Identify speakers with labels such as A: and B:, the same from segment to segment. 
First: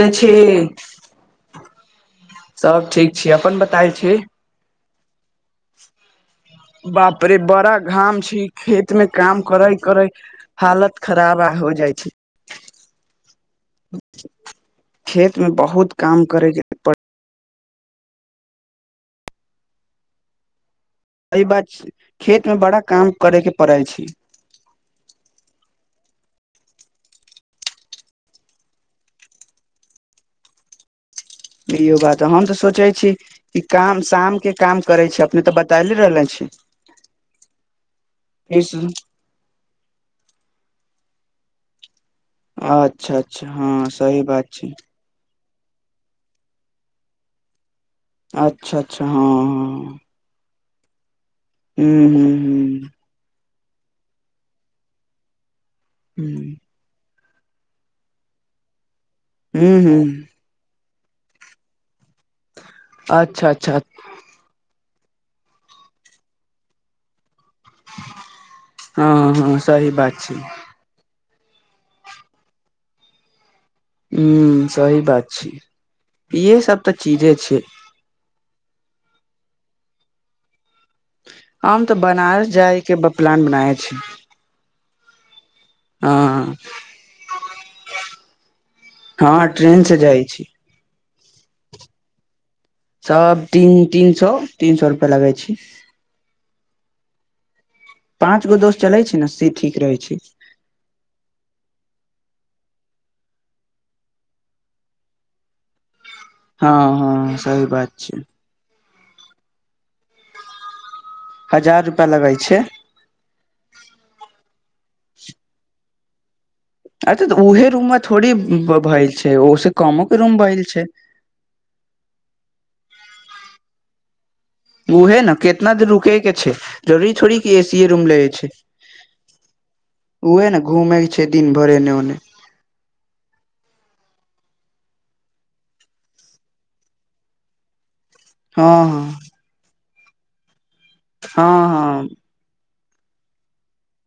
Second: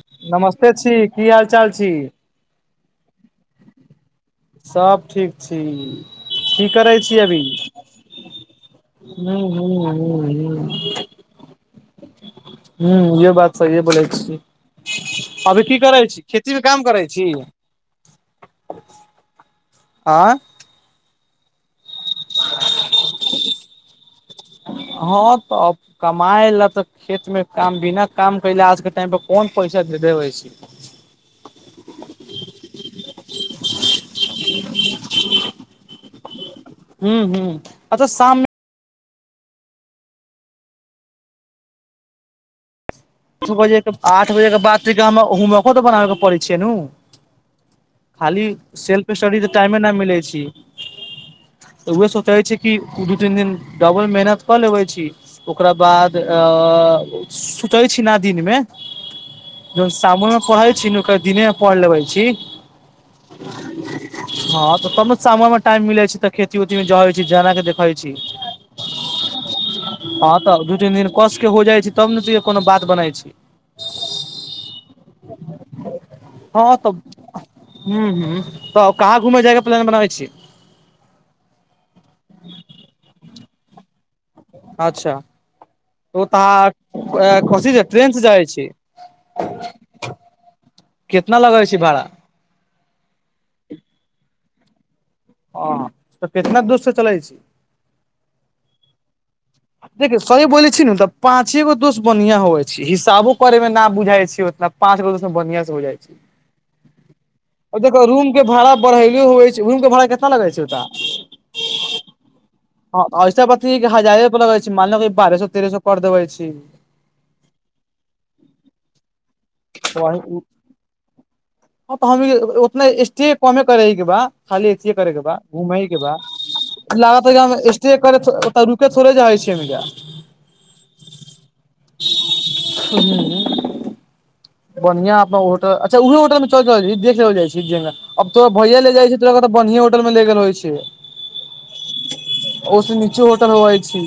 A: के छी,
B: नमस्ते छी की हाल चाल छी
A: सभ ठीक? छी, अपन बताय छी।
B: सब ठीक छी की करै छी
A: बाप रे,
B: अभी
A: बड़ा घाम छै, खेतमे काम
B: हूँ हूँ
A: करै-करै
B: हूँ हूँ
A: हालत। खराब भऽ जाइ छै।
B: हूँ, इहो बात सहीए बोलै छी,
A: खेत में
B: अभी की
A: बहुत
B: करै छी,
A: काम करे
B: खेतीमे
A: के
B: काम
A: पड़
B: करै छी। [unintelligible] आँ?
A: एहि बात, खेतमे बड़ा काम करऽ पड़ै छै।
B: हँ तऽ। कमाइ लेल तऽ खेतमे काम बिना काम केलऽ आजक टाइमपर कोन पैसा देतै छै?
A: [unintelligible] इहो बात हँ। हम तऽ सोचै छी कि काम शामक काम करै छै, अपने तऽ बच। ताहि लेल रहले छी।
B: हूँ हूँ। अतऽ साम।
A: [unintelligible] अच्छा अच्छा,
B: आठ बजे
A: हँ,
B: के
A: सही
B: आठ
A: बात
B: बजे
A: छी।
B: [unintelligible] बनाबे के पड़ै छैयै नू खाली
A: अच्छा अच्छा
B: सेल्फ
A: हँ
B: स्टडी तऽ टाइम
A: हँ
B: नहि मिलै छै।
A: हू
B: तऽ ओहि सोचै छै कि दू-तीन दिन डबल मेहनत कऽ लेबै छी। ओकरा बाद
A: हू
B: तऽ सुतै छी ने दिनमे।
A: हू हू हू
B: सामनेमे पढ़ल छी, नहि दिनेमे पढ़ि लेबै छी।
A: अच्छा, अच्छा
B: हँ तऽ, तब ने शाममे टाइम मिलै छै तऽ खेती ओतीमे जाइ छै जेना के। हइ छी
A: सही बात
B: हँ,
A: छै
B: तऽ दू-तीन दिन। कसके हो जाइ छै, तब ने तइयो कोनो बात बनै छै।
A: हँ, सही बात छै, इहे सभ तऽ चीजे छै।
B: हँ हँ, तऽ कहाँ घुमऽ जायके प्लान बनाबै छीयै?
A: हम तऽ बनारस जाइके प्लान बनाबै छी।
B: अच्छा। ओ
A: ह
B: तऽ अहाँ कथिसँ ट्रेनसँ जाइ छी?
A: हँ ट्रेन से जाइ छी
B: कितना लगय छी भाड़ा?
A: सभ तीन-तीन सए, तीन-तीन सए रुपआ लगै छै।
B: ह तऽ कितना दूर से चलै छी?
A: पाँच गो दोस्त चलै छै ने, शीत।
B: देखौ, सही बोलै छियै ने तऽ? पाँचे गो दोस्त बढ़िया होवऽ छै हिसाबो करे मे न बुझायई छैे उतना पाचगो दोस्तं बढ़िया से हो जाय छै
A: हँ हँ सही
B: आ
A: बात
B: देखो
A: छै
B: रूम के भाड़ा बढ़ेलो हो छै रूम के भाड़ा कितना लगे छै ओतऽ
A: हजार रुपआ लगै छै
B: हँ ऐसा पति हजारे रुपया लगै छै मानल बारह सए तेह सए कर देबै छी
A: अरे तऽ ऊहे रूम मे थोड़ी भेलल छै ओस कमो
B: वही
A: के रूम भेलल छै
B: हँ तऽ हम उतना स्टे कमे करेगी बा खालीे अथीये
A: उहे
B: करेके
A: ने
B: बा घूम
A: केितना देर
B: के बा
A: रुके छै जरूरी
B: लागऽतऽ
A: थोड़ी कि एसीए रूम ले छै
B: [unintelligible]
A: उहे ने घूमे के छै दिन भरि एने ओने
B: [inaudible] बढ़िया अपना होटल अच्छा उह होटल में चलल देख जाइ अब तोरा भैया
A: हँ
B: ले
A: हँ
B: जाइ छ तऽ बढ़ियए होटल में ल गेल होइ छै
A: हँ हँ
B: ओ से नीचे होटल होवई छी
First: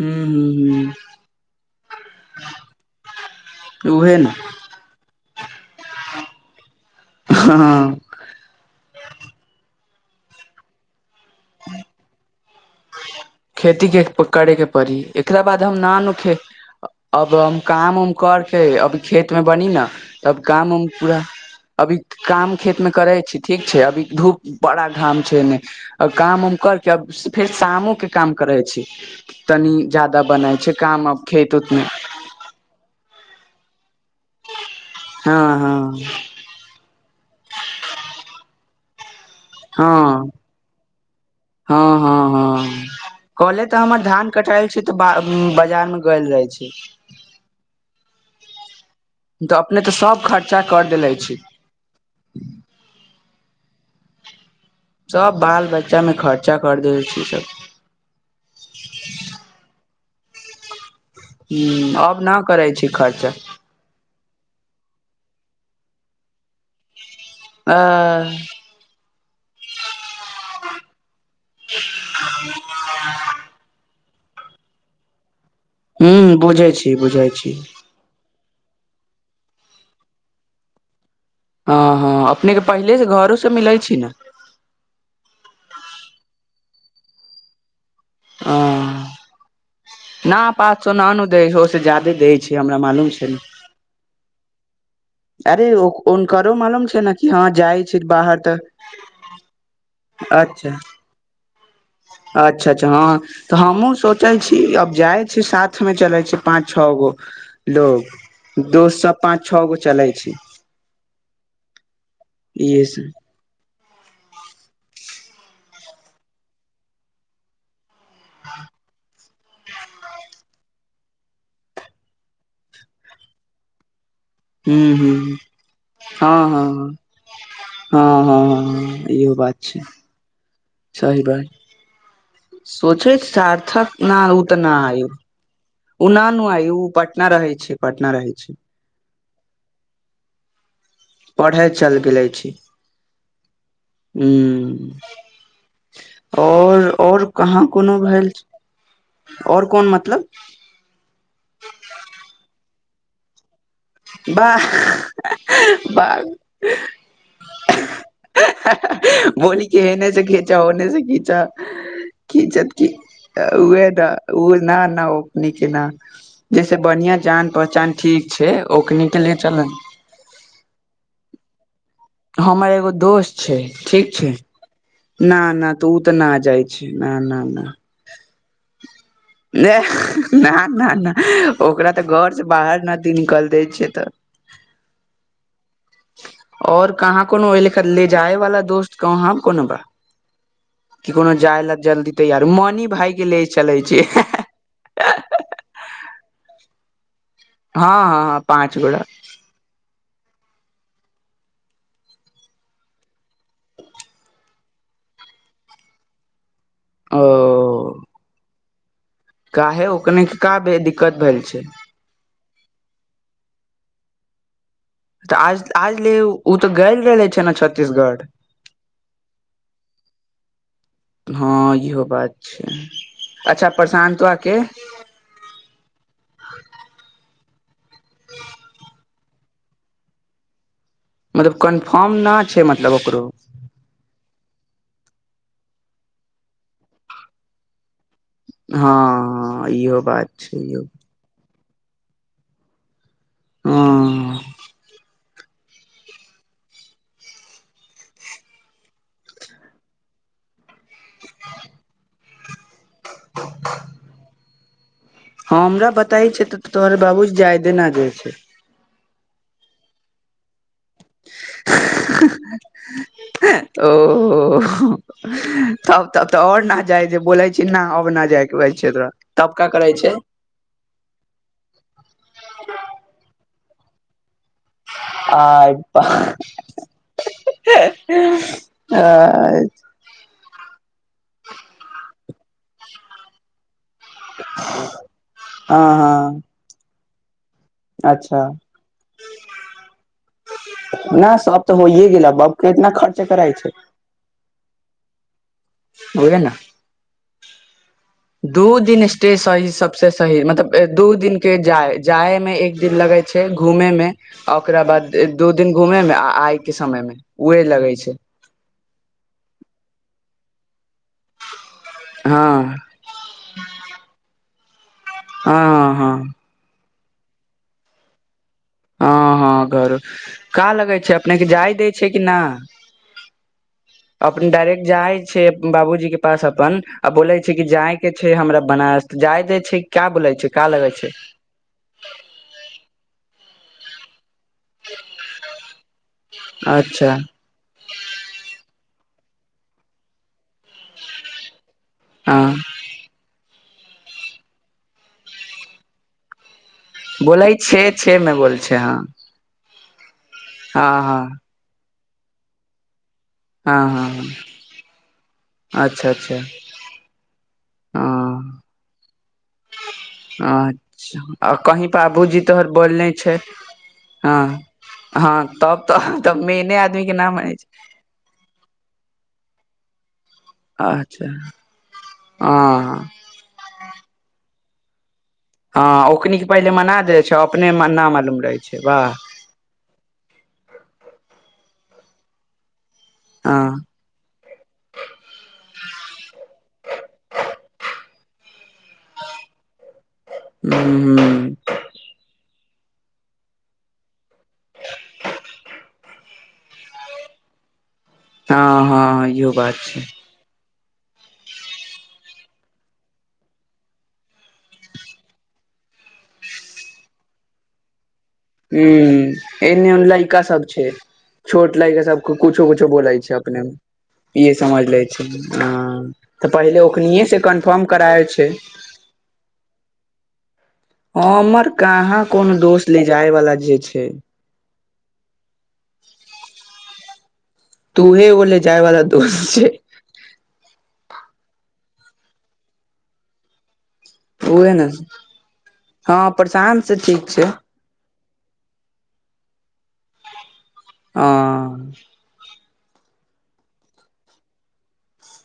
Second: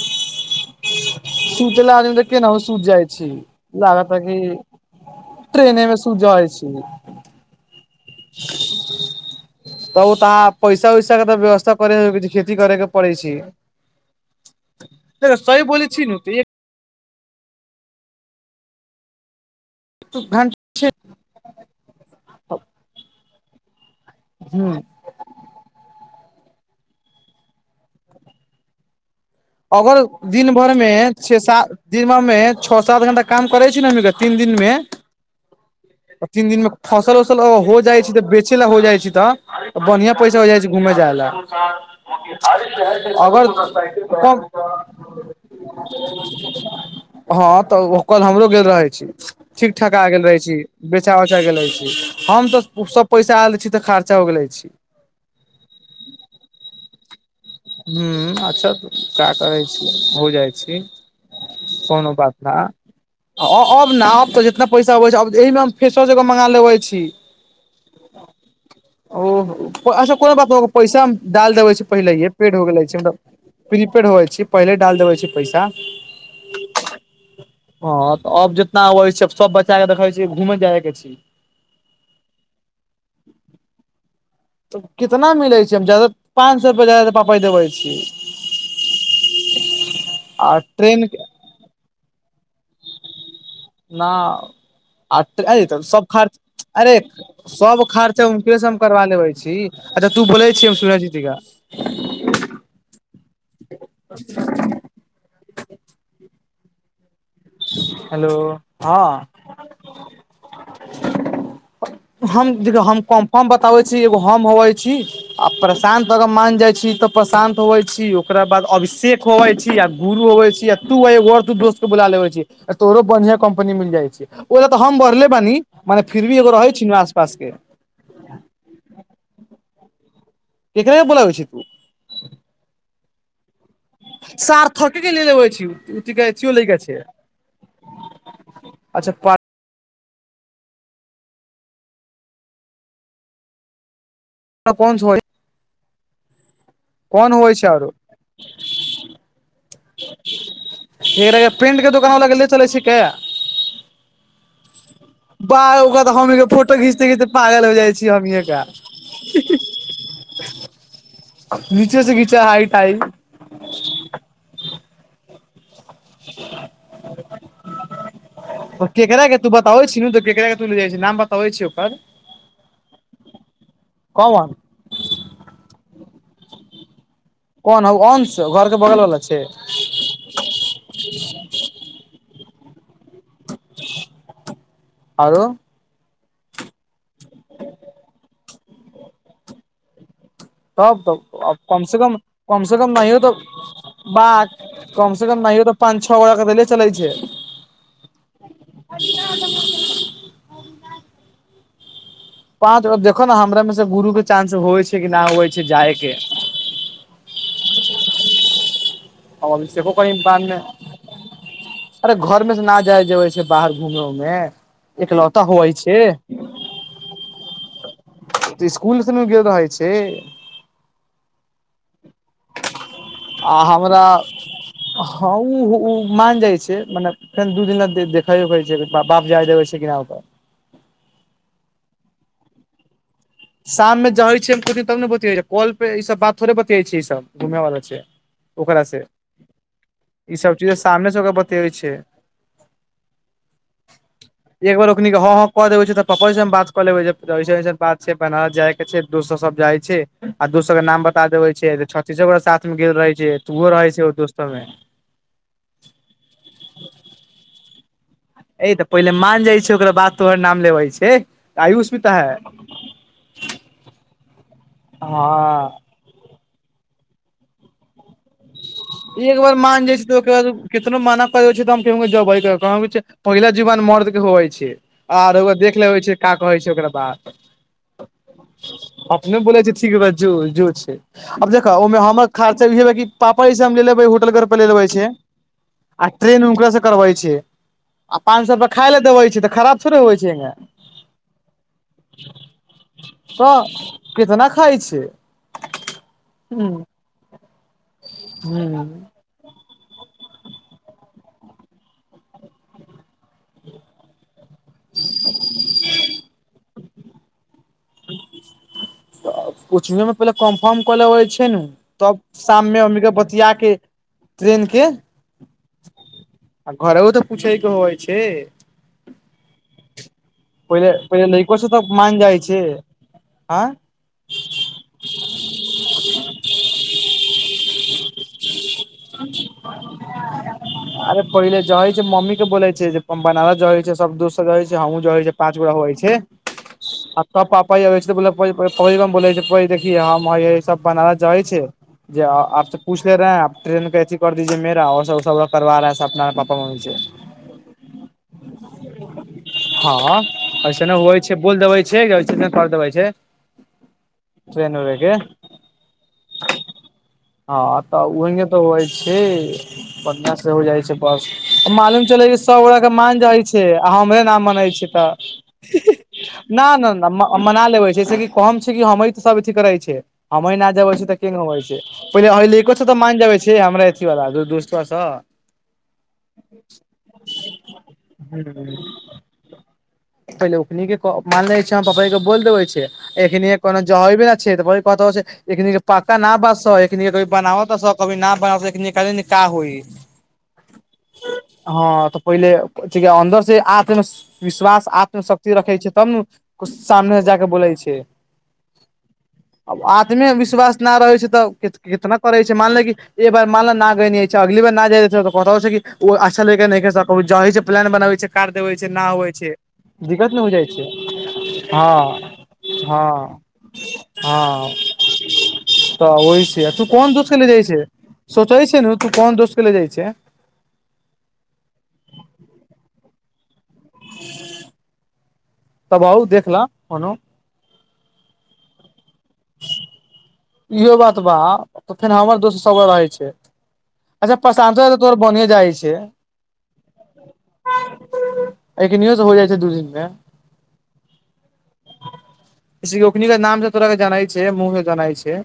A: हूँ हू हू
B: सुत लाग तऽ केना हो सुत जाइ छी
A: हूँ
B: लाग
A: उहे
B: तऽ
A: ने
B: कि ट्रेन एमे सु जाइ छ
A: हँ
B: त ओ त पैसा उइसा क तऽ व्यवस कर खेति करैके पड़ै छै
A: खेतीके करयके पड़ी
B: देखो
A: एकरा बाद
B: सही
A: हम
B: बोलै
A: न
B: छी
A: आनू
B: ने
A: खे
B: तऽ
A: अब हम काम उम करके अभ खेत मे बनी न
B: एक
A: तब काम उम
B: घंटा
A: पूरा अभी काम खेत में करै छी ठीक छै अभी धूप
B: ह
A: बड़ा घाम छै ने काम उम करके फेर शामो के काम करै छी तनी
B: अगर
A: ज्यादा
B: दिन
A: बनाइ छै
B: भर मे
A: काम आब
B: छे
A: खेत
B: सात
A: उतमें
B: दिन मे छओ सात घंटा काम करै छी ने हम तीन दिन मे
A: हँ हँ
B: तीन दिन मेँ फसल उसल हो जाइ छै तऽ बेचे ला हो जाइ छै तऽ बढ़िआँ
A: हँ
B: पैसा हो जाइ छै घूमय जाय ल
A: हँ हँ
B: अगर कम
A: कटाल छी तऽ बाजार में गैल रहे छी
B: हँ तऽ ओ कल हमरो गेल रहे छी
A: तऽ
B: ठीक
A: अपने तऽ
B: ठका आ
A: सब
B: गेल रहै छी
A: खर्चा कर देले
B: बेचा
A: छी
B: उचा गेल रहै छी हम तऽ उ सब पैसा आ द छै तऽ खर्चा हो गेले छी
A: सब बाल बच्चा में खर्चा कर देबै छी सब
B: हू अच्छा का करै छी हो जाइ छी कोनो
A: अब
B: बात
A: न
B: ना
A: करै छी खर्चा
B: अब न अब तऽ जितना पैसा अबै छै आ एहिमे हम फेसो सबजग मंगा लेबै छी
A: आ [inaudible]
B: ओ अच्छा कोनो बात पैसा डाल देबे छै पहिलेे पेड हो गेलै छी प्रीपेड होवे छै पहिले डाल देेवय छै पैसा
A: हूँ बुझै छी बुझै छी
B: हँ तऽ अब जितना अबै छै सब बच्चा के देखै छी घूमे जाय के छी
A: हँ हँ अपनेके पहिलेसँ घरोसँ मिलैत छी ने
B: त कितना मिलै छै हम जादा पाँच सए रुपआ जादा पापा देबै छी
A: [inaudible] न
B: आ
A: पाँच सए
B: ट्रेन
A: नान
B: के
A: दै छै ओहिस ज्यदे दै छै हमरा मालूम छै न
B: नाउ आ अरे त सब खर्च
A: हुनकरो मालूम
B: अरे
A: छै ने कि हँ जाइ
B: सब
A: छी
B: खर्चा
A: बाहर तऽ
B: उनकरे से हम करबा लेबे छी अच्छा तू बोलै छी
A: अच्छा
B: सुनै दिका
A: अच्छा अच्छा हँ तऽ हमहूँ सोचै छी अब जाइ छी साथमे चलै छै पाँच छओ गो
B: हेलो
A: लोग दो
B: हँ
A: स पाच छओ गो चलै छी
B: हम देख
A: इहे
B: हम
A: सब
B: कम हम बताबे छी एगो हम होवै छी आ प्रशांत अगर मान जाइ छी तऽ प्रशांत होवै छी ओक बाद अभिषेेक होवे छी य गुरु होवे छी तू तू दोस्त के बोला लेवे तोरो बढ़ियां कम्पनी मिल जाइ छी ओहि ल तऽ
A: हूं
B: हम बढ़ले
A: हूं
B: बानी मने फिर भी
A: हँ
B: एगो रहै छै
A: हँ
B: आसपास के
A: हँ हँ इहो बात छैय
B: एकरे बोला के छै
A: सोचे सार्थक न आ तऽ न आयू
B: देब [inaudible]
A: उना न आइ ओ पटना रहै छी पटना रहै छी
B: अच्छा पट
A: पढ़ै चलि गेले छी हू
B: कोन होइ
A: आओर आओर
B: कोन होइ
A: कहाँ
B: छै आरो
A: कोनो भेल आओर कोन मतलब
B: ककरा के प्रेंट के द दुोकान वला ग गेलदी [inaudible] चलै छिकै
A: बाह
B: बा ओका तऽ
A: बाह
B: हमही के फोटो घींचते खीचते पागल हो जाइ छी हमीके
A: बोली क एने से खीचा ओने से खीचा
B: नीचे से घीचा हाइ
A: खीचत की
B: टाइ
A: उहे न ओ न ना ओ न के न जैसे बढ़िआं जान पहचान ठीक छैय
B: केकरा के तू बताबै छ न त केकरा के तू ले जाइ छै नाम बताबै छी ओकर
A: हमा एगो दोस्त छैय ठीक छैय
B: कौन
A: ना ना उ तऽ नहि जाइ छै न नहि
B: [inaudible] घरके बगल बला
A: ना ना ना ओकरा तऽ घर से बाहर न निकल दैय छैय तऽ
B: आओरो
A: और कहाँ कोनो ओहि लेा ले जाय वाला दोस्त कहाँ कोनो बा
B: तब
A: कि कोनो
B: तब
A: जाय ला
B: कम से
A: जल्दी
B: कम
A: तैयार
B: कम से
A: मनी
B: कम नहि
A: भाय
B: हो
A: के
B: तऽ
A: ले चले छी हँ
B: बा कम से कम नहिय त पाँच छओ गोरे के दै ले चलै छै
A: हँ हँ हँ पाँच गोरे
B: पाँच बेर देखो ने हमरा मे से गुरु के चानंस होइ छै कि नहि होइ छै जाय के
A: ओ
B: [unintelligible]
A: काहे
B: कही
A: ओकने
B: बाद मे
A: का दिक्कत भेल छै
B: अरे घर मे से न जाय जेबै छै बाहर घूमों ल
A: तऽ
B: एकलौता
A: आज
B: होवै छै
A: आज ले ओ त गइल रहले छै ने छत्तीसगढ़
B: स्कुल स न गेल रहे छै
A: हँ इहो बात छै
B: आ
A: अच्छा
B: हमरा
A: प्रशांतआ के
B: हँ ओ मान जाय छै मने फेन दू दिना देखे उखे छै बाप जाइ देैवै छै की ना ओतय
A: मतलब कन्फर्म ना छैय मतलब ओकरो
B: शाम मे ज छ तब ने बत काल पे ई सबात थोड़े बत छै ई सब घूमे वाला छै ओकरा
A: हँ
B: से
A: इहो बात
B: ई सब
A: छै
B: चीज
A: इहो
B: सामने सबके बतेबै छै
A: हँ
B: एक बेर ओखनी के हं हं कऽ देबै छैय तऽ पपा बात कऽ लेबैसन अन बात छैय बनारस जाय के छै दोस्तर सब जाय छैय आ दोस्त सब के नाम बता देबे छिये त छीसक साथ मे गेल रहे छिये त ओहो रहे छै दोस्तो मे
A: हँ हमरा बताई छै त तोहरे बाबूजी जायदे न जाए छै
B: ए त पहिले मान जाइ छै ओकरा बाद तोहर नाम लेबै छै आयुष्विता है
A: ओहो
B: हँ
A: तब त और न जाय जे बोले छी न अब न जाय
B: एक बार मान जाइ छै त ओकर बाद कितनो माना कर छै त हम के जबै कह पहिला जीवन मर्द के होवे छै हँ रउआ देख ले होइ छै
A: आ
B: का कहै छै ओकरा बाद अपने बुले
A: हँ
B: छी ठीक बात जो जो छै अब देख ओहिमे हमर खर्चा इे है की पापाजी सँ हम लेे लेब होटल घर पर ले लेबै छै आ ट्रेन
A: हँ
B: हुकरा स करबै छै आ
A: अच्छा
B: पाँच सौ रुपया खाय ल देवे छै त खराब थोड़े हो छैगे
A: नहि सब त होइए गेल बाप के इतना खर्चा कराय छै
B: तऽ कितना खाए छै
A: ओए न
B: हूँ
A: दू दिन ते सही सबसे सही मतलब दू दिन के जाय जाय में एक दिन लगे छै घूमे में ओकरा बाद दू दिन घूमे में आ आय के समय में उए लगे छै
B: कोचिंगे में पहिले कन्फर्म कले छै ने तब
A: हँ
B: शाम में हमनी के बतिया के ट्रेन के
A: हँ हं हँ
B: आ घरहु त पूछैके होइ छ
A: हं हँ घर का
B: पहिले
A: लगै छै
B: पहिले
A: अपनेके
B: लैको से
A: जाय दै
B: तऽ
A: छै
B: मान
A: कि न
B: जाइ छै आँ
A: अपन डायरेक्ट जाय छै बाबूजी के पास अपन आ बोले छै कि जाय छै हमरा बनारस जाय द छै क्या बोले छै का लगै छै
B: अरे पहिले जाय मम्मी के बोेले छै जे हम बनारस जा होइ छै सब दो रहे छै हमहूँ जा पाँच गो होइ छै
A: अच्छा
B: आ त [unintelligible] ल बना जाइ छै जे
A: हँ
B: आपसे पूछ ले रहे ट्रेन कैसिंल कर दीजिये मेरा ओर सब सभ करवा रहा है सब अपना पापा मम्मी से
A: बोलै छै छै में बोल छै हँ
B: हँ
A: हँ
B: ऐसे ने होइ
A: हँ
B: छै बोल देबै छै ऐसेने कर देबै छ
A: हँ हँ हँ अच्छा अच्छा
B: हँ त ओह त
A: हँ
B: होइ छै पटना से हो जाइ छै बस
A: अच्छा कहीं
B: मालूम चलै छै
A: बाबूजी
B: सब
A: तोहर
B: गोरे के
A: बोलने
B: मान जाइ छै आ हमरे न
A: हँ
B: मानै छै तऽ
A: हँ तब तऽ तब
B: ना
A: मेने
B: न
A: आदमी
B: ना
A: के नाम मनै
B: मना
A: छै
B: लेबै जैसेकी कम छै कि हम सब अथी करै छै हमे न जबै छै तऽ
A: अच्छा
B: के होइ छै पहिलने अहिल को छ तऽ
A: हँ
B: मानबै छै हमरा ऐसीवला दू दोस्तो छै
A: हँ ओकनीके पहिले मना दै छै अपने न मालूम रहै
B: हूँ
A: छै वाह
B: पहिले ओखनी [unintelligible] के मान छै हम पपा के बोल देबे छै एखन
A: हँ
B: कोनो जबी ने से तऽ बल कथब छै [unintelligible] एकनी के पक [unintelligible] का ना बच एक क बनाब त कभी बना कालिन का होइ
A: हूँ
B: हँ तऽ पहिले अन्दर से आत्म विश्वास आत्मशक्ति रखै छै तब ने कुछ सामने से जाक बोलै छै
A: हँ हँ इहो बात छै
B: में विश्वास कितना रहै छै तऽ कितना करै छै मानले एक बार मानल न गे छै अगली बार न जा त क छै ओ अच्छा लइका सन के नहि छै प्लान बनाबै छै काट देबै छै न होवै छै
A: ह एने
B: दिक्कत
A: लड़का
B: नहि हो जाइ
A: सब
B: छै
A: छोट लैका सब कुछो
B: हँ
A: कुछो बोलै छै
B: हँ
A: अपने ई
B: हँ
A: समझ ले छै हँ
B: तऽ ओहि छै
A: पहिले
B: तू कोन
A: ओखनिये
B: दोस्त के
A: से
B: ले जाइ छै
A: कन्फर्म कराय
B: सोचै छै ने तू कोन दोस्त चल जाइ छै
A: हमर कहाँ कोनो दोस्त ले जाए वाला जे छै
B: तब बहुत देखला कोनो
A: तू हे एगोले जाय बला [unintelligible]
B: इहो बात बा तऽ फेर हमर दोस्त सबगो रहै छै अच्छा
A: उहे
B: पशानस
A: ने
B: त तोर बनिए जाइ छै
A: हँ प्रशांत से ठीक छै
B: [unintelligible] एखनो से हो जाइ छै दू दिन मे
A: आँ
B: से ओखनीके नाम तोरा के जानै छै मुह जनाई छै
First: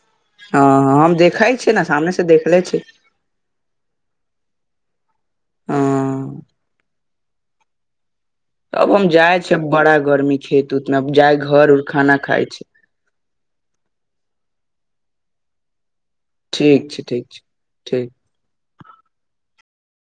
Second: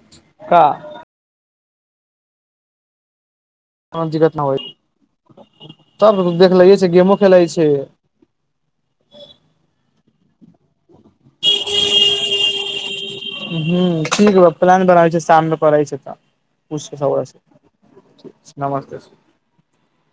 A: हँ
B: का
A: हम देखै छियै ने सामने से देखले छी
B: को दिक्कत न हो
A: हँ
B: तब देख ल छै गेमो खेलै छै
A: अब हम जाइ छै बड़ा गर्मी छैत उत मे जाय घर उर खाना खाय छै
B: ह कीहो प्लान बनाबै छै सामने करै छै तऽ
A: ठीक
B: खुछकेर
A: छै ठीक छै ठीक
B: नमस्ते [unintelligible]